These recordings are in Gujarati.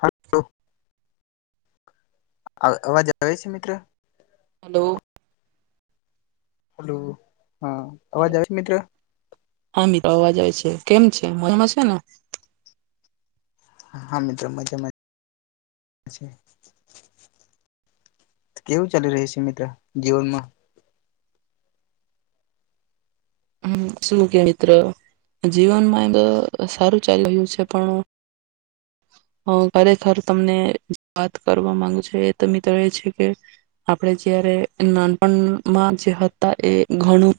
હા તો અવાજ આવે છે મિત્ર. હલો. હલો. હા અવાજ હલો આવે છે મિત્ર હા મીત્ર અવાજ આવે છે કેમ છે મજમાં છે ને. હા મિત્રો મજામાં કેવું ચાલી રહ્યું છે મિત્ર જીવનમાં. હમ શું કે મિત્ર જીવનમાં એ સારું ચાલી રહ્યું છે પણ હ ખરેખર તમને વાત કરવા માંગુ છ એ તો મિત્ર એ છે કે આપણે જારે નાનપણમાં જે હતા એ ઘણું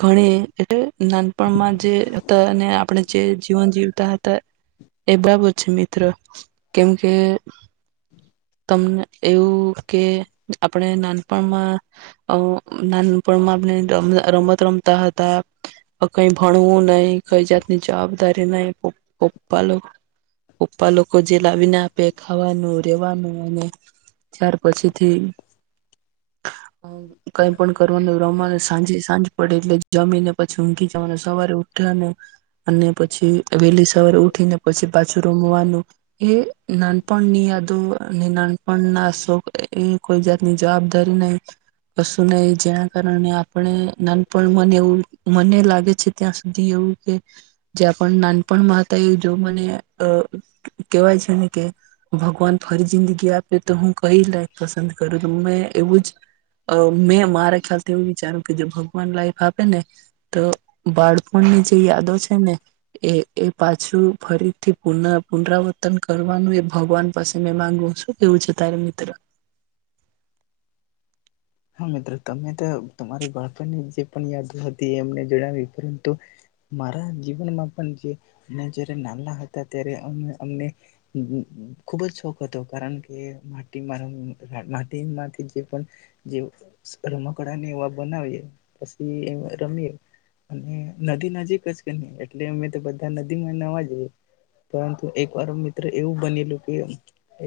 ઘણી એટલે નાનપણમાં જે હતા અને આપણે જે જીવન જીવતા હતા એ બરાબર છે મિત્ર કેમકે તમને એવું કે આપણે નાનપણમાં અ નાનપણમાં આપણે રમત રમતા હતા. હ કઈ. ભણવું નહી કઈ જાતની જવાબદારી નહી. પ પપ્પા પપ્પા લોકો જે લાવીને આપે ખાવાનું રેવાનું અને ત્યાર પછીથી કઈ પણ કરવાનું રવાનું સાંજે સાંજ પડે એટલે. જમીને પછી ઊંઘી જવાનું, સવારે ઉઠવાનું અને અને પછી વહેલી સ વારે ઉઠી ને પછી પાછું રમવાનું, એ નાનપણની યાદો અને નાનપણ ના [unintelligible] એ કોઈ જાતની જવાબદારી નહી, કશું નહી જેના કારણે આપણે નાનપણ મને એવું લાગે છે ત્યાં સુધી એવું કે જ્યા પણ નાનપણ માતા એ જો મને અહ કેહેવાય છે ને કે ભગવાન ફરી જિંદગી આપે તો હું કઈ લાઈફ પસંદ કરું, તો મેં એવું જ મેં મારા ખ્યાલથી એવું વિચાર્યું કે [unintelligible] લાઈફ આપે ને તો બાળપણની જે યાદો છે ને એ-એ પાછું ફરીથી પુન પુનરાવર્તન કરવાનું એ ભગવાન પાસે મે માંગુ છું. કેવું છે તારે મિત્ર? હા મિત્ર. તમે તો તમારી બાળપણની જે પણ યાદો હતી એ અમને જણાવી, પરંતુ મારા જીવનમાં પણ જે અમે જ્યારે નાના હતા ત્યારે અમને-અમને અમ્મ ખુબ જ શોખ હતો, કારણ કે માટી રમ માટીમાંથી જે પન જેવ સ રમકડાને એવા બનાવીએ, પછી એ રમીએ, અને નદી નજીક જ [unintelligible] એટલે અમે તો બધા નદી માં નહાવા જઈએ, પરંતુ એક વાર મિત્ર એવું બનેલું કે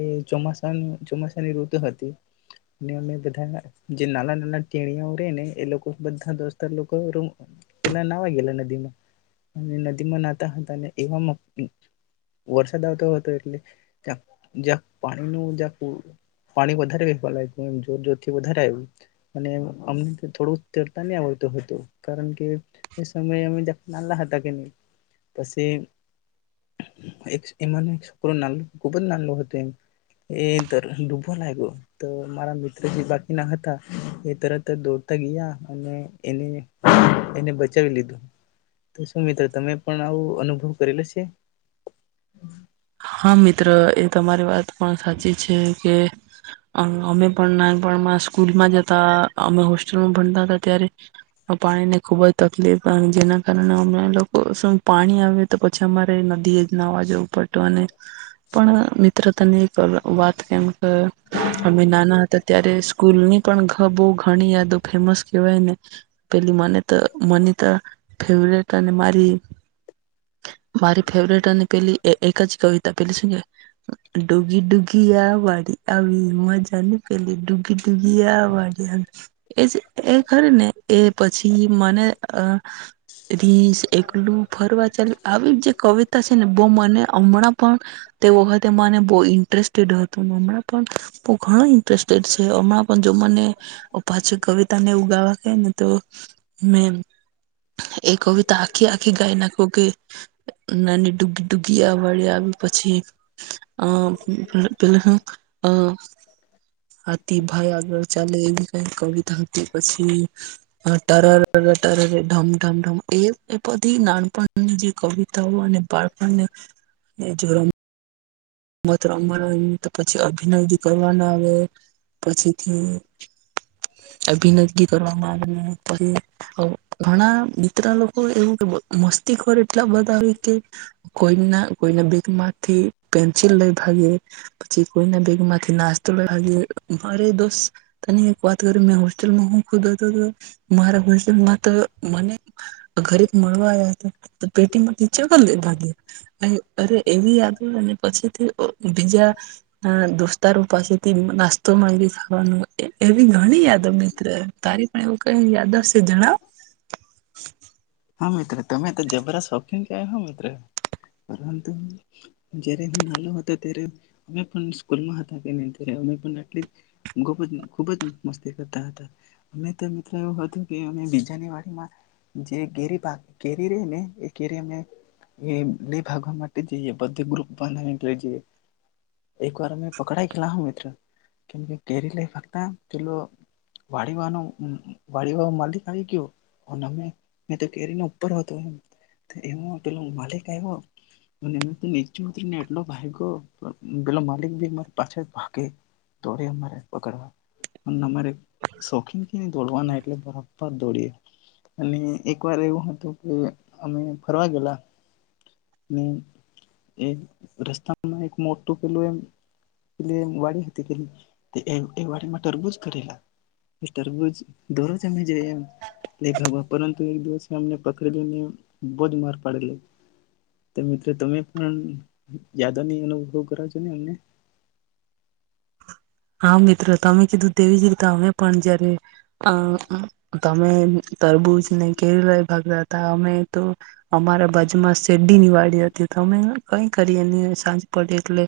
એ ચોમાસાનું ચોમાસાની ઋતુ હતી, અને અમે બધા જે નાના-નાના ટેણીયાઓ રે ને, એ લોકો બધા દોસ્તાર લોકો રૂમ પેલા નહાવા ગયેલા નદીમાં, અને નદીમાં નાહતા હતા ન એવામાં વરસાદ આવતો હતો એટલે ત્યા જ્યાં પાણીનું જ્યાં કૂ પાણી વધારે [unintelligible] જોર-જોરથી વધાર [unintelligible] અને અમને કે થોડુંક તરતા નહી આવડતું હતું, કારણ કે એ સમયે અમે જ નાના હતા કે નહી, પછી એકસ એમાંનો એક છોકરો નાનો, ખુબ જ નાનો હતો એમ, એ [unintelligible] ડૂબવાં લાયગો તો મારા મિત્ર [unintelligible] ના હતા એ તરત જ દોડતા ગયા અને એને-એને બચાવી લીધું. તો શું મિત્ર તમે પણ આવું અનુભવ કરેલો સે? હા મિત્ર એ તમારી વાત પણ સાચી છે, કે અમ અમે પણ નાનપણમાં સ્કૂલમાં જતા, અમે હોસ્ટેલમાં ભણતા હતા ત્યારે પાણીની ખુબ જ તકલીફ અને જેના કારણે અમે લોકો શું પાણી આવે તો પછી અમારે નદીએ જ નહાવા જવું પડ તું અને પણ મિત્ર તને એક અહ વાત કેવ અ અમે નાના હતા ત્યારે સ્ સ્કૂલની પણ ઘ બહુ ઘણી યાદો ફેમસ કહેવાયને પેલી મને તો મને તો ફેવરેટ અને મારી મારી ફેવરેટ અને પેલી એ એક જ કવિતા પેલી શું કેવાય ડૂગી ડૂગીયા વાળી આવી મજાની પેલી ડૂગી ડૂગીયાવાળી એ પછી મને અ રીંછ એકલું ફરવા ચાલ્યુ આવી જે કવિતા છે ને બહ મને હમણાં પણ તે વખતે મને બહુ ઇન્ટરેસ્ટેડ હતું ને હમણાં પણ બહુ ઘણો ઇન્ટરેસ્ટેડ છે હમણાં પણ જો મને પાછી કવિતા ને એવું ગાવા કેય ને તો મેં એ કવિતા આખી આખી ગાઈ નાખું કે નાની ડુગ ડુગિ યાવાળી આવી પછી અ પેલું ઉમ અ હાથી ભાઈ આગળ ચાલે એવી કઈ કવિતા હતી પછી ટરરર ટરરર ઢમઢમઢમ એ એ બધી નાનપણની જે કવિતાઓ અને બાળપણને એજ [unintelligible] રમત રમવાનો ઈ તો પછી અભિનય બી કરવાના આવે પછીથી અભિનય બી કરવામાં આવે પછી ઘણા મિત્ર લોકો એવું કે મસ્તીખોર એટલા બ કરતાં હોય કે કોઈના કોઈના બેગમાંથી પેન છી લઈ ભાગે પછી કોઈના બેગમાંથી નાસ્તો લઈ ભાગે મારે દોસ્ત તને એક વાત કરી મેં હોસ્ટલમાં હોઉં ખુદ [unintelligible] મારા [unintelligible] માં તો મને ઘરે મળવા આયા હતા તો પેટીમાંથી [unintelligible] અરે એવી યાદો પછીથી અ બીજા દોસ્તારો પાસેથી નાસ્તોમાં એ થવાનું એવી ઘણી યાદો મિત્ર તારી પણ એવું કઈ તો જણાવ હા તમે જબરા શોખીન કહેવાય મિત્ર પરંતુ જયારે હું નાહલો હતો ત્યારે અમે પણ સ્કૂલમાં હતા કે અઆટલી ખુબ જ મસ્તી કરતા હતા અમે મિત્રો એવું હતું કે અ બીજાની વાડીમાં જે કેરી પાક કેરી રેયને એ કેરી અમે લઈ ભાગવા માટે જઈએ બધા ગ્રુપ બનાવીને લઈ જઈએ એક વાર અમે પકડાય ગયેલા હ મિત્ર કેમકે કેરી લઈ ભાગતા પેલો વાડી વાનો વાડી માલિક આવી ગયો અને અમે મે તો કેરીના ઉપર હતો એ એ પેલો માલિક આવ્યો અને નીચે ઉતરીને એટલો ભાયગો પેલો માલિક ભી અમાર પાછળ ભાગે તો અમારે પકડવા અન અમારે શોખીન એ દોડવા ન એટલે બરા ત દોડીય અને એક વાર એવું હતું કે અમે ફરવા ગેલા ને રસ્તામાં એ એક મોટું પેલું એમ વાડી હતી કેની તે વાડીમાં તરબૂજ કરેલા તરબૂજ દરરોજ અમે જોઈએ એમ [unintelligible] તો એક દિવસ અમને પકડી લઈને બો જ માર પાડેલો તો મિત્રો તમે પણ યાદાની અનુભવ કરાવજોની અમને. હા મિત્ર, તમે કીધું તેવી જ રીતે અમે પણ જયારે અ તમે તરબૂચને કેવી લઈ ભાગતા તા અમે તો અમારા બા જુમાં શેરડી ની વાળી હતી તો અમે કઈ કરીએ ની અને સાંજ પડે એટલે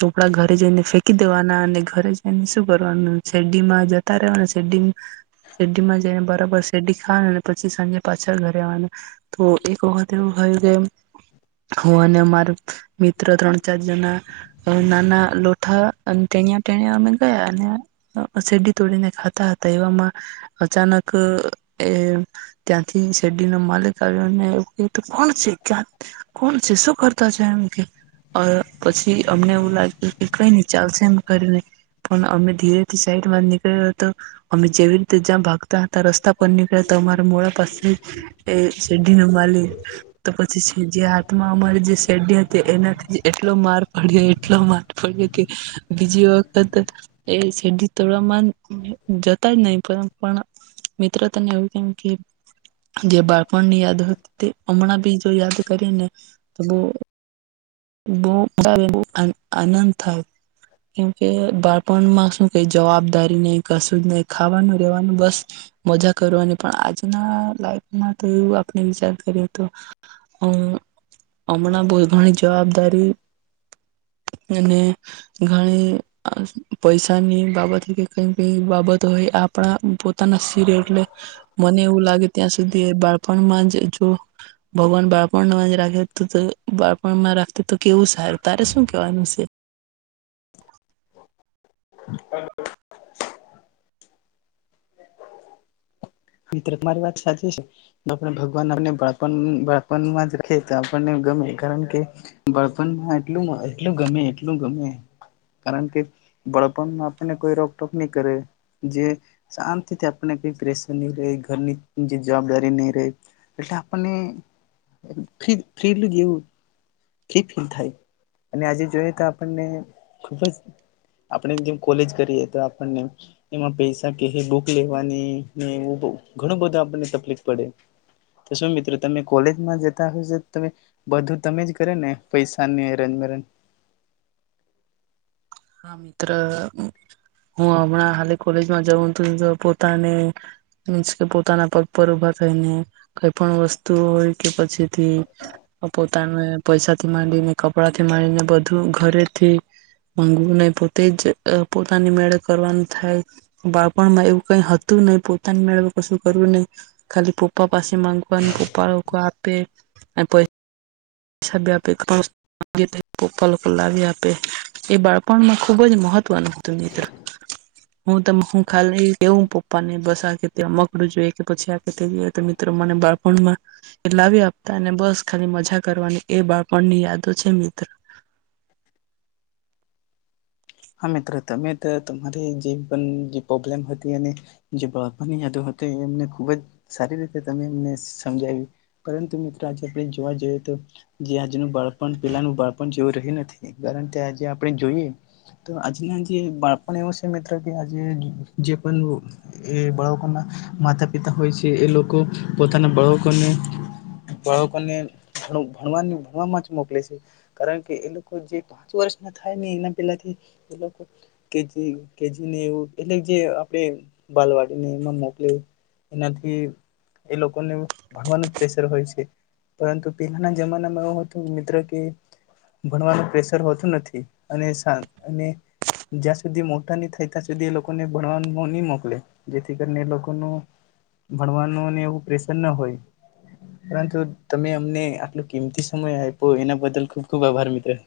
ચોપડા ઘરે જઈને ફેંકી દેવાના અને ઘરે જઈને શું કરવાનું શેરડીમાં જતા રહેવા શેરડી શેરડીમાં જઈને બરાબર શેરડી ખાવાનું પછી સાંજે પાછા ઘરે આવવાનું તો એક વખત એવું થયું કે હું અને મારુ મિત્ર ત્રણ ચાર જણા નાના લોઠા અન ટેનીંયા તેને અમે ગયા અને શેરડી તોડીને ખાતા હતા એવામાં અચાનક એ ત્યાંથી શેરડીનો માલિક આવ્યો ને એવું કેય તું કોણ છે, ક્યાં કોણ છે? શું કરતા છે? એમ કેય પછી અમને એવું લાગ્યું કે કઈ ની ચાલશે એમ કરીને પણ અમે ધીરેથી સાઈડ નીકળ્યો તો અમે જેવી રીતે જ્યાં ભાગતા હતા રસ્તા પર નીકળ્યા તો અમારા મોડા પાસે એ શેરડીને માલ તો પછી જે હાથમાં અમારી જે શેરડી હતી એનાથી એટલો માર પડ્યો એટલો માર પડ્યો કે બીજી વખત એ શેરડી તોડવામાં જતા જ નહીં પણ મિત્ર તને એવું કેમ કે જે બાળપણની યાદ હતી તે હમણાં બી જો યાદ કરી ને તો બહુ બો બ આનંદ થાય. કેમ કે બાળપણમાં શું કઈ જવાબદારી નહીં કશું જ નહીં ખાવાનું, રેવાનું, બસ મજા કરવાની પણ આજના લાઈફમાં તો એવું આપણે વિચાર કર્યો હતો હમણાં બો ઘણી જવાબદારી અને ઘણી અ પૈસાની બાબત કે કઈ કઈ બાબત હોય આપણા પોતાના શિરે એટલે મને એવું લાગે ત્યાં સુધી બાળપણમાં જ જો ભગવાન બાળપણમાં જ રાખે તો બાળપણમાં રાખે તો કેવું સારું તારે શું કેવાનું શે? મ્ર મારી વાત સાચી છે આપ ભગવાન આપને બાળપણળપણમાં જ આપણને ગમે કારણ કે બળપણમાં એટ એટલું ગમે એટલું ગમે કારણ કે બળપણમાં આપણને કોઈ રોકટોક નહી કરે જે શાંતિથી આપને કઈ પ્રેશ ઘરની જે જવાબદારી નહી રહે એટલે આપણને ફ્રીવું ફી ફીલ થાય અને આજે જોઈ તો આપણને ખુબ જ આપણે જેમ કોલેજ કરીએ તો આપણને એમાં પૈસા ક બુક લેવાની ને એવું ઘણું બધું આપણને તકલીફ પડે તો શું મિત્રો તમે કોલેજમાં જતા હશે ત બધું તમે જ કરે ને પૈસાની એરજમેરજ હા મિત્ર હું હમણાં હા કોલેજમાં જઉું પોતાને મંસ કે પોતાના પગ પર ઉભા થઈને કઈ પણ વસ્તુ હોય કે પછી થી પોતાને પૈસા થી માંડીને કપડા થી માંડીને બધું ઘરેથી માંગવું નહી પોતે જ પોતાની મેળે કરવાનું થાય બાળપણ માં એવું કઈ હતું નહી પોતાની મેળે કશું કરવું નહી ખાલી પપ્પા પાસે માંગવાનું પપ્પા લોકો આપે અને પહિ [inaudible] પપ્પા લોકો લાવી આપે એ બાળપણમાં ખુબ જ મહત્વનું હતું મિત્ર હું ત હું ખાલી પપ્પા ને બસ આ કે મકડું જોઈએ કે પછી આ જો તો મિત્રો મને બાળપણમાં એ લાવી આપતા અને બસ ખાલી મજા કરવાની એ બાળપણની યાદો છે મિત્ર હા મિત્રો તમે તમારી જે પણ જે પ્રોબ્લેમ હતી અને જે બાળપણની યાદો હતી એમને ખુબ જ સારી રીતે ત એમને સમજાવી પરંતુ મિત્રો આજે આપણે જોવા જઈએ તો જે આજનું બાળપણ પેલાનું બાળપણ જેવું રહ્યું નથી કારણ કે આજે આપણે જોઈએ જે બા એવું છે મિત્ર કે આજે જે પણ એ બાળકોના માતા પિતા હોય છે એ લોકો પોતાના બાળકોને બાળકોને ભણવા ભણવામાં જ મોકલે છે કારણ કે એ લોકો જે પાંચ વર્ષ ના થાય ને એના પેલાથી કેજીને એવું એટલે જે આપણે બાલવાડીને એમાં મોકલે એનાથી એ લોકોને ભણવાનું જ પ્રેશર હોય છે પરંતુ પહેલાના જમાનામાં એવું હતું મિત્ર કે ભણવાનું પ્રેશર હોતું નથી અને સ અને જ્યાં સુધી મોટા નહી થાય ત્યાં સુધી એ લોકોને ભણવા નહી મોકલે જેથી કરીને એ લોકોનું ભણવાનુંને એવું પ્રેશર ના હોય પરંતુ તમે અમને આટલો કિંમતી સમય આપ્યો એના બદલ ખૂબ ખૂબ આભાર મિત્ર.